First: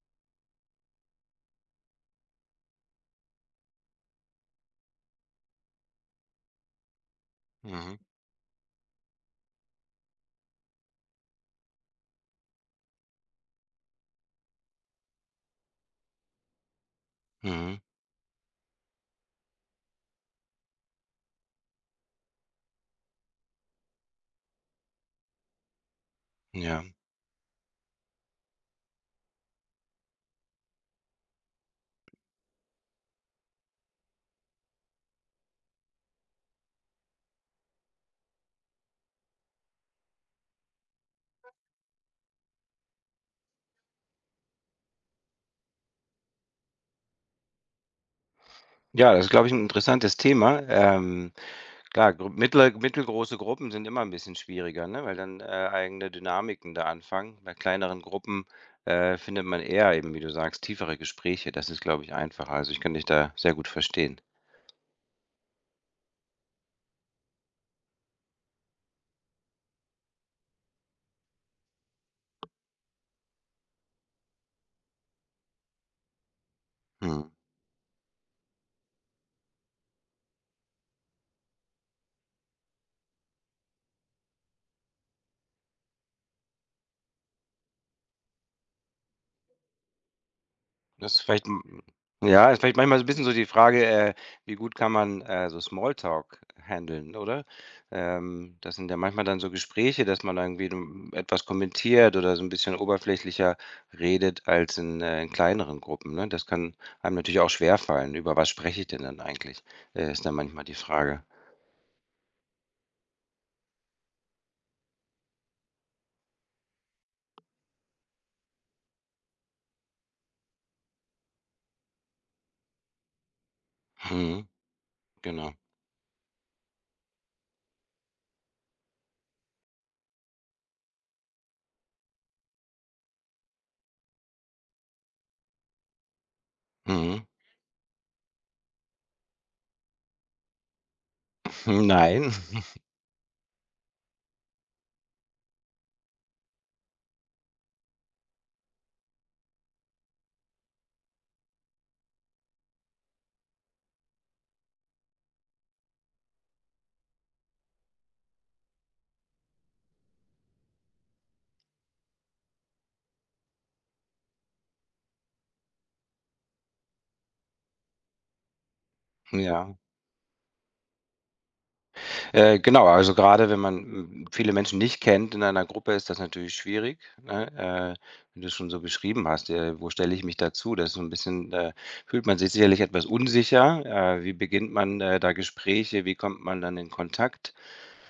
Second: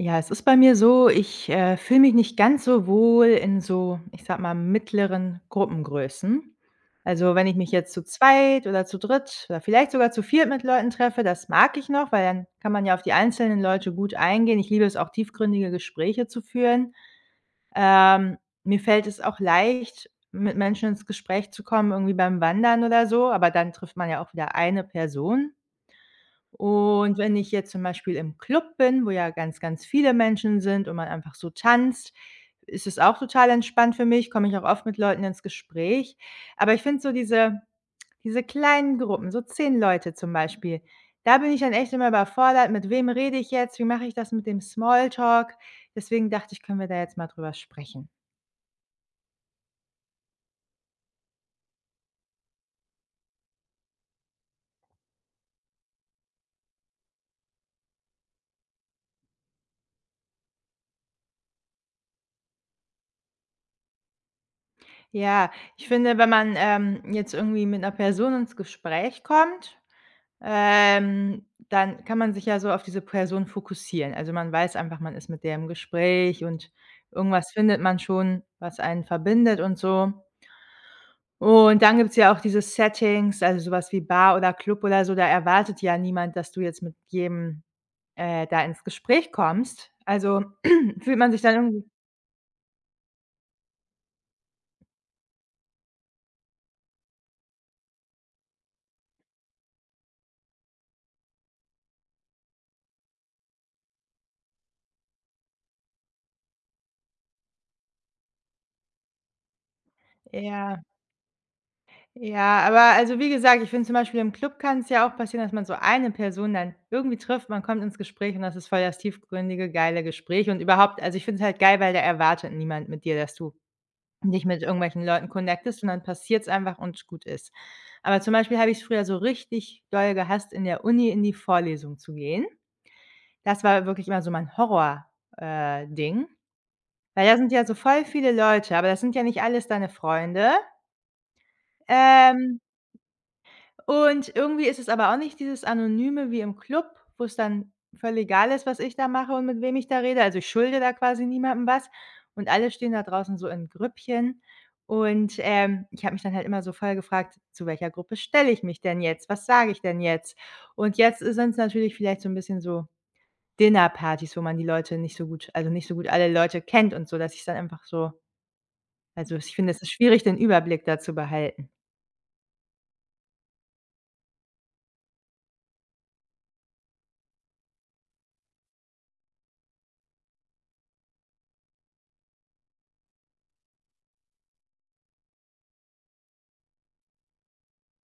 Ja, es ist bei mir so, ich, äh, fühle mich nicht ganz so wohl in so, ich sage mal, mittleren Gruppengrößen. Also, wenn ich mich jetzt Mhm. zu zweit oder zu dritt oder vielleicht sogar zu viert mit Leuten treffe, das mag ich noch, weil dann kann man ja auf die einzelnen Leute gut eingehen. Ich liebe es auch, tiefgründige Gespräche zu führen. Mhm. Ähm, mir fällt es auch leicht, mit Menschen ins Gespräch zu kommen, irgendwie beim Wandern oder so, aber dann trifft man ja auch wieder eine Person. Ja. Und wenn ich jetzt zum Beispiel im Club bin, wo ja ganz, ganz viele Menschen sind und man einfach so tanzt, ist es auch total entspannt für mich, komme ich auch oft mit Leuten ins Gespräch. Aber ich finde so diese diese kleinen Gruppen, so 10 Leute zum Beispiel, da bin ich dann echt immer überfordert: „Mit wem rede ich jetzt? Wie mache ich das mit dem Small-Talk?“ Deswegen dachte ich, können wir da jetzt mal drüber sprechen. Ja, das ist, glaube ich, 'n interessantes Thema. Ähm, klar, gr mittle mittelgroße Gruppen sind immer 'n bisschen schwieriger, ne, weil dann, äh, eigene Dynamiken da anfangen. Bei kleineren Gruppen, äh, findet man eher eben, wie du sagst, tiefere Gespräche. Das ist, glaube ich, einfacher. Also, ich kann dich da sehr gut verstehen. Ja, ich finde, wenn man, ähm, jetzt irgendwie mit 'ner Person ins Gespräch kommt, ähm, dann kann man sich ja so auf diese Person fokussieren. Also, man weiß einfach, man ist mit der im Gespräch und Mhm. irgendwas findet man schon, was einen verbindet und so. Und dann gibt's ja auch diese Settings, also, so was wie Bar oder Club oder so, da erwartet ja niemand, dass du jetzt mit jedem, äh, da ins Gespräch kommst. Also, Das fühlt ist man sich vielleicht dann hm, irgendwie ja, ist vielleicht manchmal so 'n bisschen so die Frage, äh, wie gut kann man, äh, so Small-Talk handeln, oder? Ähm, das sind ja manchmal dann so Gespräche, dass man da irgendwie, hm, etwas kommentiert oder so 'n bisschen oberflächlicher redet als in äh, in kleineren Gruppen, ne? Das kann einem natürlich auch schwerfallen. “Über was spreche ich denn dann eigentlich?“, äh, ist dann manchmal die Ja. Frage. Ja, aber also, wie gesagt, ich finde zum Beispiel im Club kann's ja auch passieren, dass man so eine Person dann irgendwie trifft. Man kommt ins Gespräch und das ist voll das tiefgründige, geile Gespräch. Und überhaupt also, ich finde es halt geil, weil da erwartet niemand mit dir, dass du dich Mhm, mit irgendwelchen Leuten genau. connectest und dann passiert's einfach und gut ist. Aber zum Beispiel habe ich's früher so richtig doll gehasst, in der Uni in die Vorlesung zu gehen. Das war wirklich immer so mein Horror, äh, Ding, Mhm. weil da sind ja so voll viele Leute, aber das sind ja nicht alles deine Freunde. Hm, nein. Ähm, und irgendwie ist es aber auch nicht dieses Anonyme wie im Club, wo's dann voll egal ist, was ich da mache und mit wem ich da rede. Also, ich schulde da quasi niemandem was und alle stehen da draußen so in Grüppchen. Und, ähm, ich habe mich dann halt immer so voll gefragt: „Zu welcher Gruppe stelle ich mich denn jetzt? Was sage ich denn jetzt?“ Und jetzt ist sind's natürlich vielleicht so 'n bisschen so Dinnerpartys, wo man die Leute nicht so gut also, nicht so gut alle Leute kennt und so, dass ich's dann einfach so also, ich finde, Ja. es ist schwierig, den Überblick da zu behalten. Äh, genau, also, grade wenn man, hm, viele Menschen nicht kennt in einer Gruppe, ist das natürlich schwierig, ne? Äh, wenn du's schon so beschrieben hast: „Ja, äh, wo stelle ich mich dazu?“ Das ist so 'n bisschen äh, fühlt man sich sicherlich etwas unsicher. „Äh, wie beginnt man, äh, da Gespräche? Wie kommt man dann in Kontakt?“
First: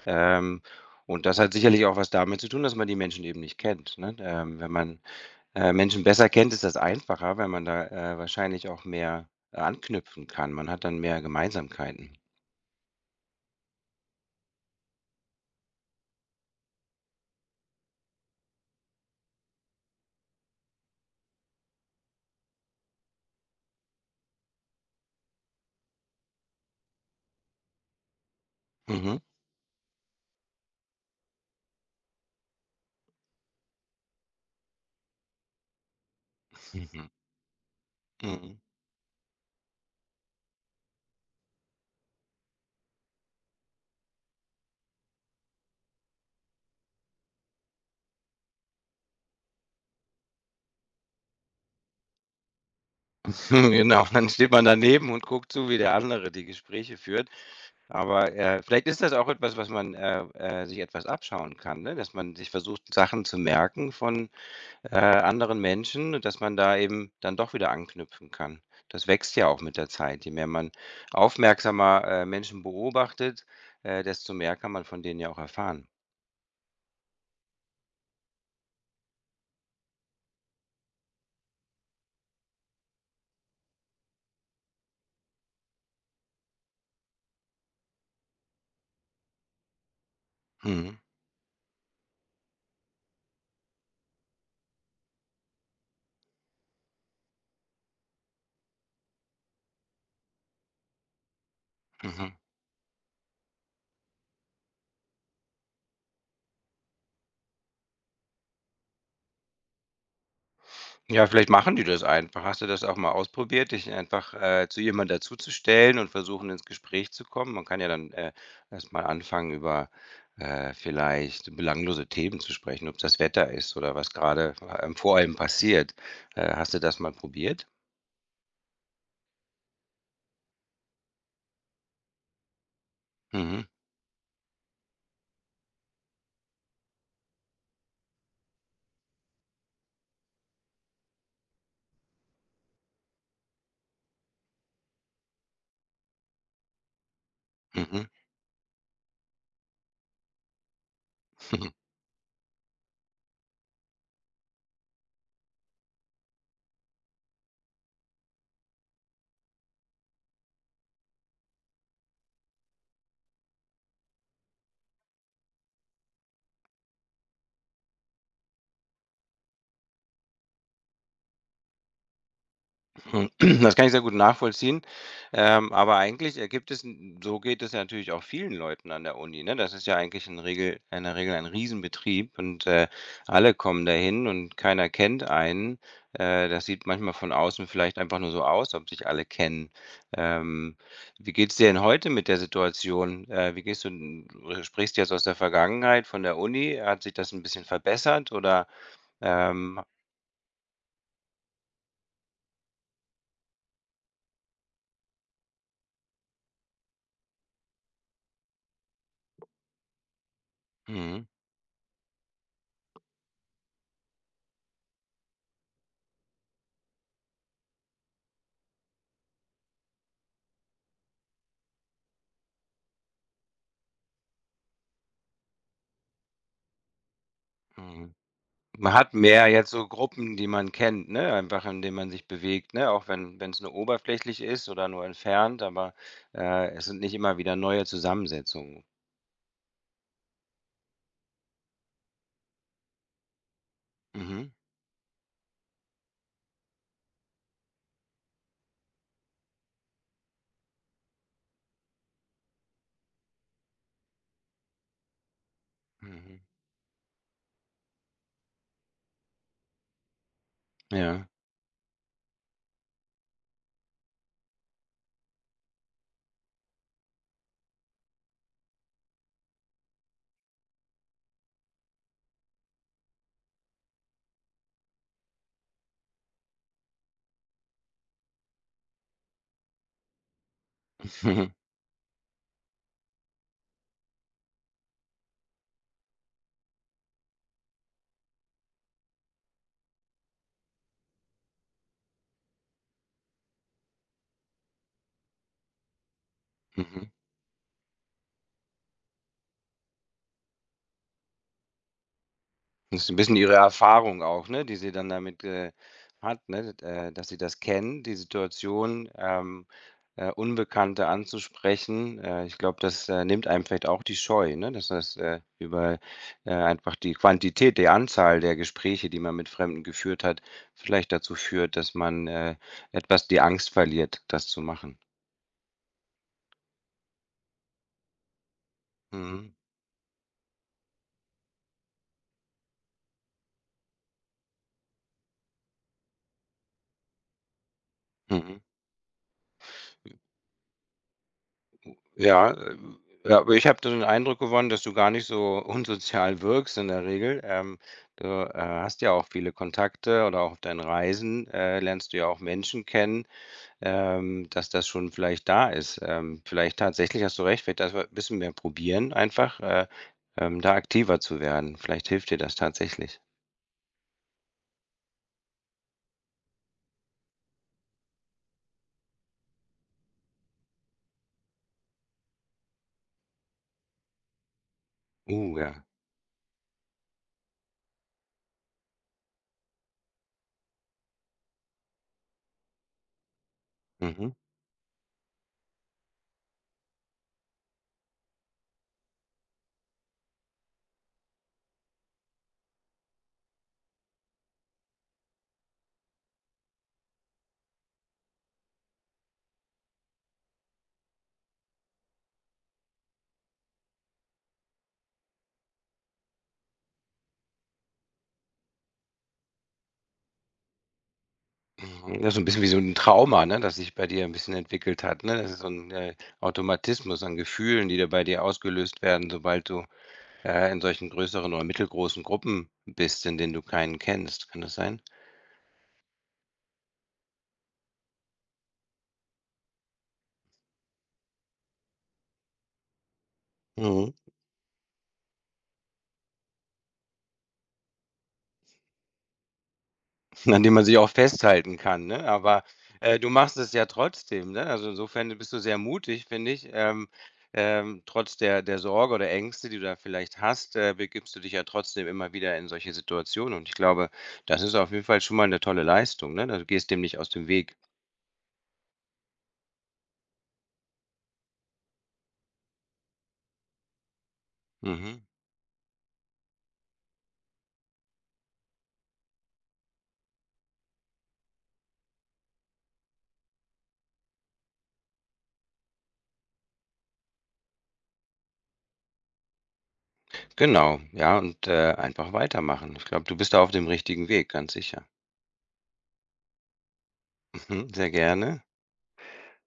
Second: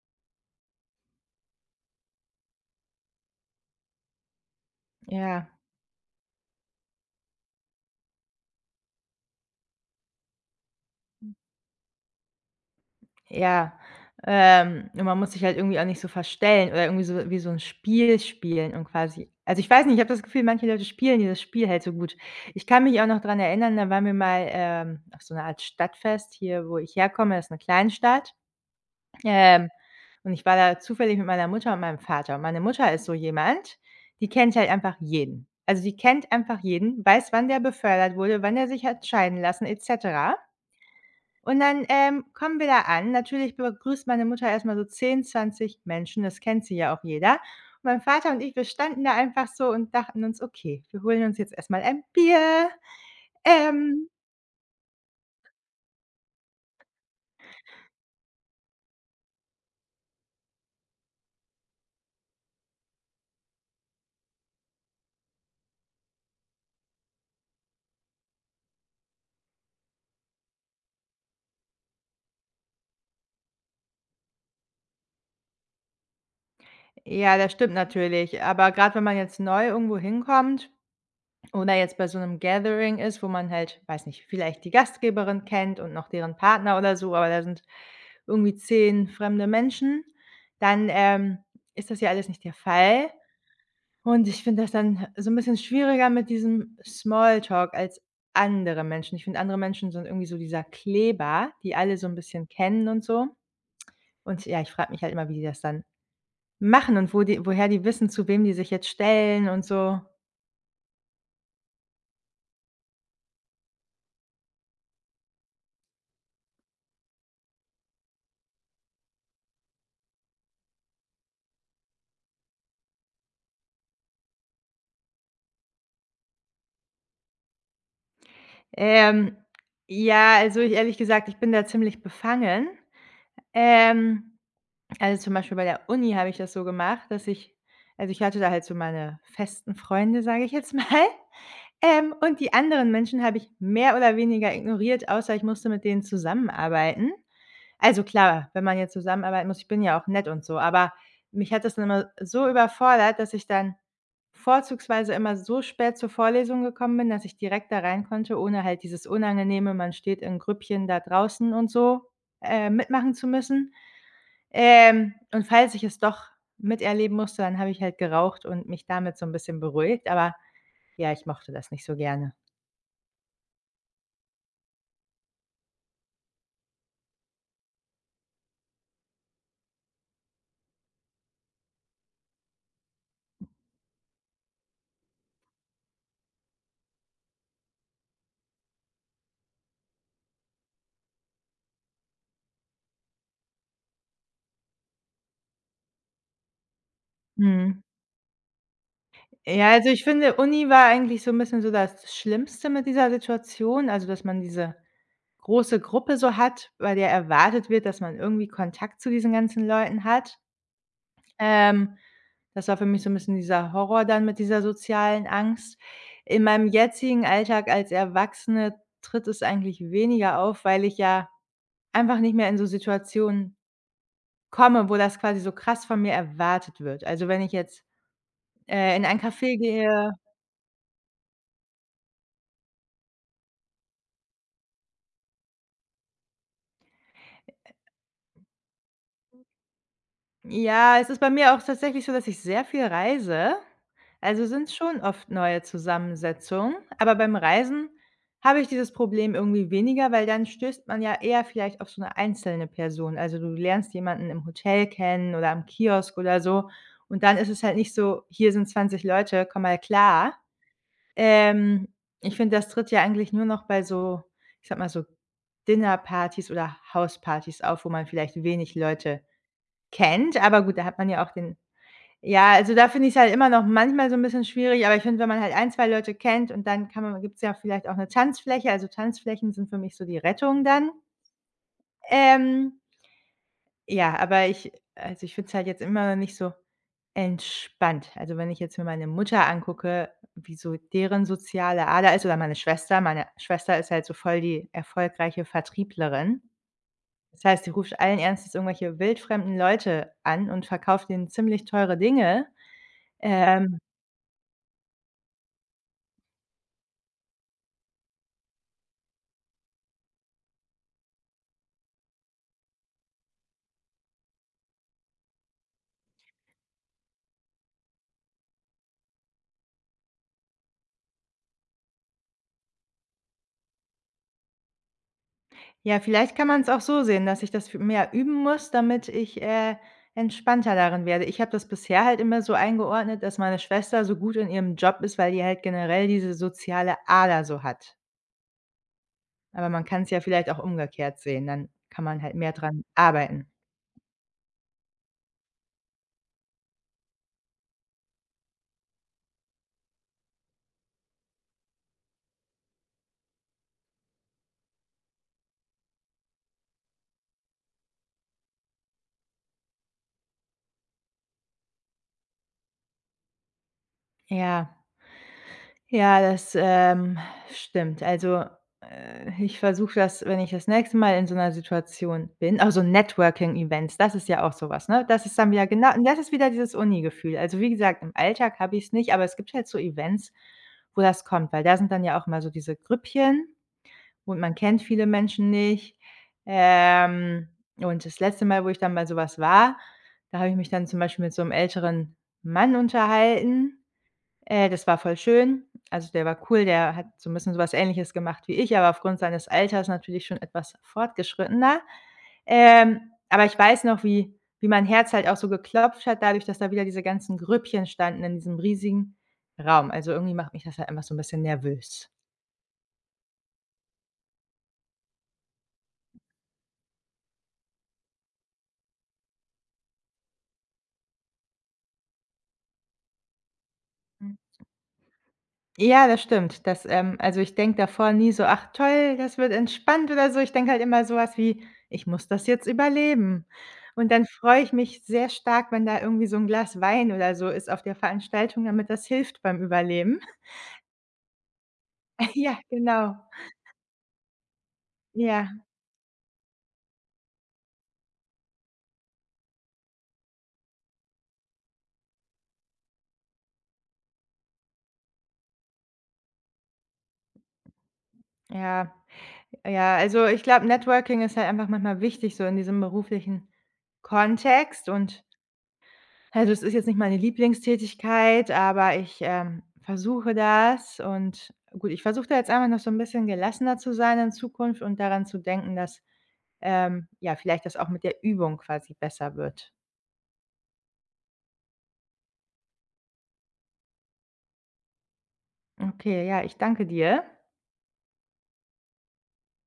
Ähm, und das hat sicherlich auch was damit zu tun, dass man die Menschen eben nicht kennt, ne? Ähm, wenn man, Ja. äh, Menschen besser kennt, ist das einfacher, weil man da, äh, wahrscheinlich auch mehr anknüpfen kann. Man hat dann mehr Hm. Gemeinsamkeiten. Ja, ähm, und man muss sich halt irgendwie auch nicht so verstellen oder irgendwie so wie so 'n Spiel spielen und quasi also, ich weiß nicht, ich habe das Gefühl, manche Leute spielen dieses das Spiel halt so gut. Ich kann mich auch noch dran erinnern, da waren wir mal, ähm, auf so 'ne Art Stadtfest hier, wo ich herkomme, ist 'ne Kleinstadt, Mhm. ähm, und ich war da zufällig mit meiner Mutter und meinem Vater. Und meine Mutter ist so jemand, die kennt halt einfach jeden. Also, die kennt einfach jeden, Mhm. weiß, wann der befördert wurde, wann Mhm. der sich hat scheiden lassen et cetera. Und dann, ähm, kommen wir da an. Natürlich begrüßt meine Mutter erst mal so 10, 20 Menschen, es kennt sie ja auch jeder. Mein Vater und ich, wir standen da einfach so und dachten uns: „Okay, wir holen uns jetzt erst mal ein Bier,“ Genau, ähm dann steht man daneben und guckt zu, wie der andere die Gespräche führt. Aber, äh, vielleicht ist das auch etwas, was man äh, äh, sich etwas abschauen kann, ne, dass man sich versucht, Sachen zu merken von, äh, anderen Menschen und dass man da eben dann doch wieder anknüpfen kann. Das wächst ja auch mit der Zeit. Je mehr man aufmerksamer, äh, Menschen beobachtet, äh, desto mehr kann man von denen ja auch erfahren. Ja, das stimmt natürlich. Aber grade wenn man jetzt neu irgendwo hinkommt oder jetzt bei so 'nem Gathering ist, wo man halt weiß nicht, vielleicht die Gastgeberin kennt und noch deren Partner oder so, aber da sind irgendwie 10 fremde Menschen, dann, Mhm. ähm, ist das ja alles nicht der Fall. Und ich finde das dann he so 'n bisschen schwieriger mit diesem Smalltalk als andere Menschen. Ich finde, andere Menschen sind irgendwie so dieser Kleber, die alle so 'n Mhm. bisschen kennen und so. Und ja, ich frage mich halt immer, wie die das dann machen und wo die woher die wissen, zu wem die sich jetzt stellen und so. Ja, vielleicht machen die das einfach. Hast du das auch mal ausprobiert, dich einfach, äh, zu jemand dazuzustellen und versuchen, ins Gespräch zu kommen? Man kann ja dann, äh, erst mal anfangen, über, äh, vielleicht belanglose Themen zu sprechen, ob's das Wetter ist oder was grade f ähm, vor einem passiert. Äh, hast du das mal probiert? Ähm, ja, also, ich ehrlich gesagt, ich bin da ziemlich befangen, Mhm. ähm, also, zum Beispiel bei der Uni habe ich das so gemacht, dass ich also, ich hatte da halt so meine festen Freunde, sage ich jetzt mal. Ähm, und die anderen Menschen habe ich mehr oder weniger ignoriert, außer ich musste mit denen zusammenarbeiten. Also, Mhm. klar, wenn man jetzt zusammenarbeiten muss ich bin ja auch nett und so, aber mich hat das dann immer so überfordert, dass ich dann vorzugsweise immer so spät zur Vorlesung gekommen bin, dass ich direkt da reinkonnte, ohne halt dieses unangenehme man steht in Grüppchen da draußen und so, äh, mitmachen zu müssen, ähm, und falls ich es doch miterleben musste, dann habe ich halt geraucht und mich damit so 'n bisschen beruhigt. Aber ja, ich mochte das nicht so gerne. Das kann ich sehr gut nachvollziehen, ähm, aber eigentlich ergibt es hm, so geht es natürlich auch vielen Leuten an der Uni, ne? Das ist ja eigentlich in Regel in der Regel ein Riesenbetrieb und, äh, alle kommen dahin und keiner kennt einen. Äh, das sieht manchmal von außen vielleicht einfach nur so aus, ob sich alle kennen, ähm. Wie geht's dir denn heute mit der Situation? Äh, wie gehst du, n oder sprichst du jetzt aus der Vergangenheit von der Uni? Hat sich das 'n bisschen Mhm. verbessert oder? Ja, Ähm also, ich finde, Uni war eigentlich so 'n bisschen so das Schlimmste mit dieser Situation, also, dass man diese große Gruppe so hat, bei der erwartet wird, dass man irgendwie Kontakt zu diesen ganzen Leuten hat. Mhm. Ähm, das war für mich so 'n bisschen dieser Horror dann mit dieser sozialen Angst. In meinem jetzigen Alltag als Erwachsene tritt es eigentlich weniger auf, weil ich ja einfach nicht mehr in so Situationen komme, wo das quasi so krass von mir erwartet wird. Also, wenn ich jetzt, Mhm. Man äh, in hat ein mehr Café jetzt so gehe Gruppen, die man kennt, ne, einfach in denen man sich bewegt, ne, auch wenn wenn's nur oberflächlich ist oder nur entfernt, aber, äh, es sind nicht immer wieder neue Zusammensetzungen. Ja, es ist bei mir auch tatsächlich so, dass ich sehr viel reise. Also, Mhm. sind schon oft neue Zusammensetzungen, aber beim Reisen habe ich dieses Problem irgendwie weniger, weil dann stößt man ja eher vielleicht auf so 'ne einzelne Person. Also, du lernst jemanden im Hotel kennen oder am Kiosk Mhm. oder so. Und dann ist es halt nicht so: „Hier sind 20 Leute, komm mal klar.“ Ja. Ähm, ich finde, das tritt ja eigentlich nur noch bei so, ich sage mal so Dinnerpartys oder Hauspartys auf, wo man vielleicht wenig Leute kennt. Aber gut, da hat man ja auch den ja, also, da finde ich's halt immer noch manchmal so 'n bisschen schwierig. Aber ich finde, wenn man halt ein, 2 Leute kennt und dann kann man gibt's ja auch vielleicht auch 'ne Tanzfläche. Also, Tanzflächen sind für mich so die Rettung dann. Ähm. Ja, aber ich äh, also, ich finde es halt jetzt immer noch nicht so entspannt. Also, wenn ich jetzt mir meine Mutter angucke, wie so deren soziale Ader ist oder meine Schwester. Meine Schwester ist halt so voll die erfolgreiche Vertrieblerin. Mhm. Das heißt, sie ruft allen Ernstes irgendwelche wildfremden Leute an und verkauft denen ziemlich teure Dinge, Ist 'n bisschen ihre ähm Erfahrung auch, ne, die sie dann damit, äh, hat, ne, äh, dass sie das kennen, die Situation, ähm, äh, Unbekannte anzusprechen. Äh, ich glaube, das, äh, nimmt einem vielleicht auch die Scheu, ne, dass das, äh, über äh, einfach die Quantität, die Anzahl der Gespräche, die man mit Fremden geführt hat, vielleicht dazu führt, dass man, äh, etwas die Angst verliert, das zu machen. Ja, vielleicht kann man's auch so sehen, dass ich das fü mehr üben muss, damit ich, Mhm. äh, entspannter darin werde. Ich habe das bisher halt immer so eingeordnet, dass meine Schwester so gut in ihrem Job ist, weil die halt generell diese soziale Ader so hat. Mhm. Aber man kann's [unintelligible] ja vielleicht auch umgekehrt sehen, dann kann man halt Ja, mehr äh, dran ja, arbeiten. aber ich habe da den Eindruck gewonnen, dass du gar nicht so unsozial wirkst in der Regel, ähm, öh, äh, hast ja auch viele Kontakte oder auch auf deinen Reisen, äh, lernst du ja auch Menschen kennen, ähm dass das schon vielleicht da ist ähm, vielleicht tatsächlich hast du recht, vielleicht dafür, bisschen mehr probieren einfach, äh, ähm, da aktiver zu werden. Vielleicht hilft dir das tatsächlich. Ja. Ja, das, ähm, stimmt. Also, äh, ich versuche das, wenn ich das nächste Mal in so 'ner Situation bin auch so Networking-Events, das ist ja auch so was, ne? Das ist dann Uh, wieder ja. genau das ist wieder dieses Uni-Gefühl. Also, wie gesagt, im Alltag habe ich's nicht, aber es gibt halt so Events, wo das kommt. Weil da sind dann ja auch immer so diese Grüppchen Mhm. und man kennt viele Menschen nicht. Ähm, und das letzte Mal, wo ich dann bei so was war, da habe ich mich dann zum Beispiel mit so 'm älteren Mann unterhalten, äh, das war voll schön. Also, der war cool, der hat so 'n bisschen so was Ähnliches gemacht wie ich, aber aufgrund seines Alters natürlich schon etwas fortgeschrittener. Ähm, aber ich weiß noch, wie wie mein Herz halt auch so geklopft hat dadurch, dass da wieder diese ganzen Grüppchen standen in diesem riesigen Raum. Also, irgendwie macht mich das halt einfach so 'n bisschen nervös. Hm, ja, so 'n bisschen wie so 'n Trauma, ne, das sich bei dir 'n bisschen entwickelt hat, ne? Das ist so 'n, äh, Automatismus an Gefühlen, die da bei dir ausgelöst werden, sobald du, äh, in solchen größeren oder mittelgroßen Gruppen bist, in denen du keinen kennst. Kann Hm. das sein? Ja, das stimmt. Das, ähm also, ich denke davor nie so: „Ach toll, das wird entspannt,“ oder so. Ich denke halt immer so was wie: „Ich muss das jetzt überleben.“ Und Mhm. dann freue ich mich sehr stark, wenn da irgendwie so 'n Glas Wein oder so ist auf der Veranstaltung, damit das hilft beim Überleben. An dem man sich auch festhalten kann, ne? Ja, Aber, genau. äh, du machst es ja trotzdem, ne? Also, insofern bist du Ja. sehr mutig, finde ich. Ähm, ähm, trotz der der Sorge oder Ängste, die du da vielleicht hast, äh, begibst dich ja trotzdem immer wieder in solche Situationen. Und ich glaube, das ist auf jeden Fall schon mal 'ne tolle Leistung, ne? Also, gehst dem nicht aus dem Weg. Ja, ja, also, ich glaube, Networking ist halt einfach manchmal wichtig so in diesem beruflichen Kontext. Mhm. Und, also, es ist jetzt nicht meine Lieblingstätigkeit, aber ich, ähm, versuche das und gut, ich versuche da jetzt einfach noch so 'n bisschen gelassener zu sein in Zukunft und daran zu denken, dass, ähm, ja, vielleicht das auch mit der Übung quasi besser wird. Genau, ja und, äh, einfach weitermachen. Ich glaube, du bist da auf dem richtigen Weg, ganz sicher. Okay, ja, ich danke dir. Mhm, sehr gerne.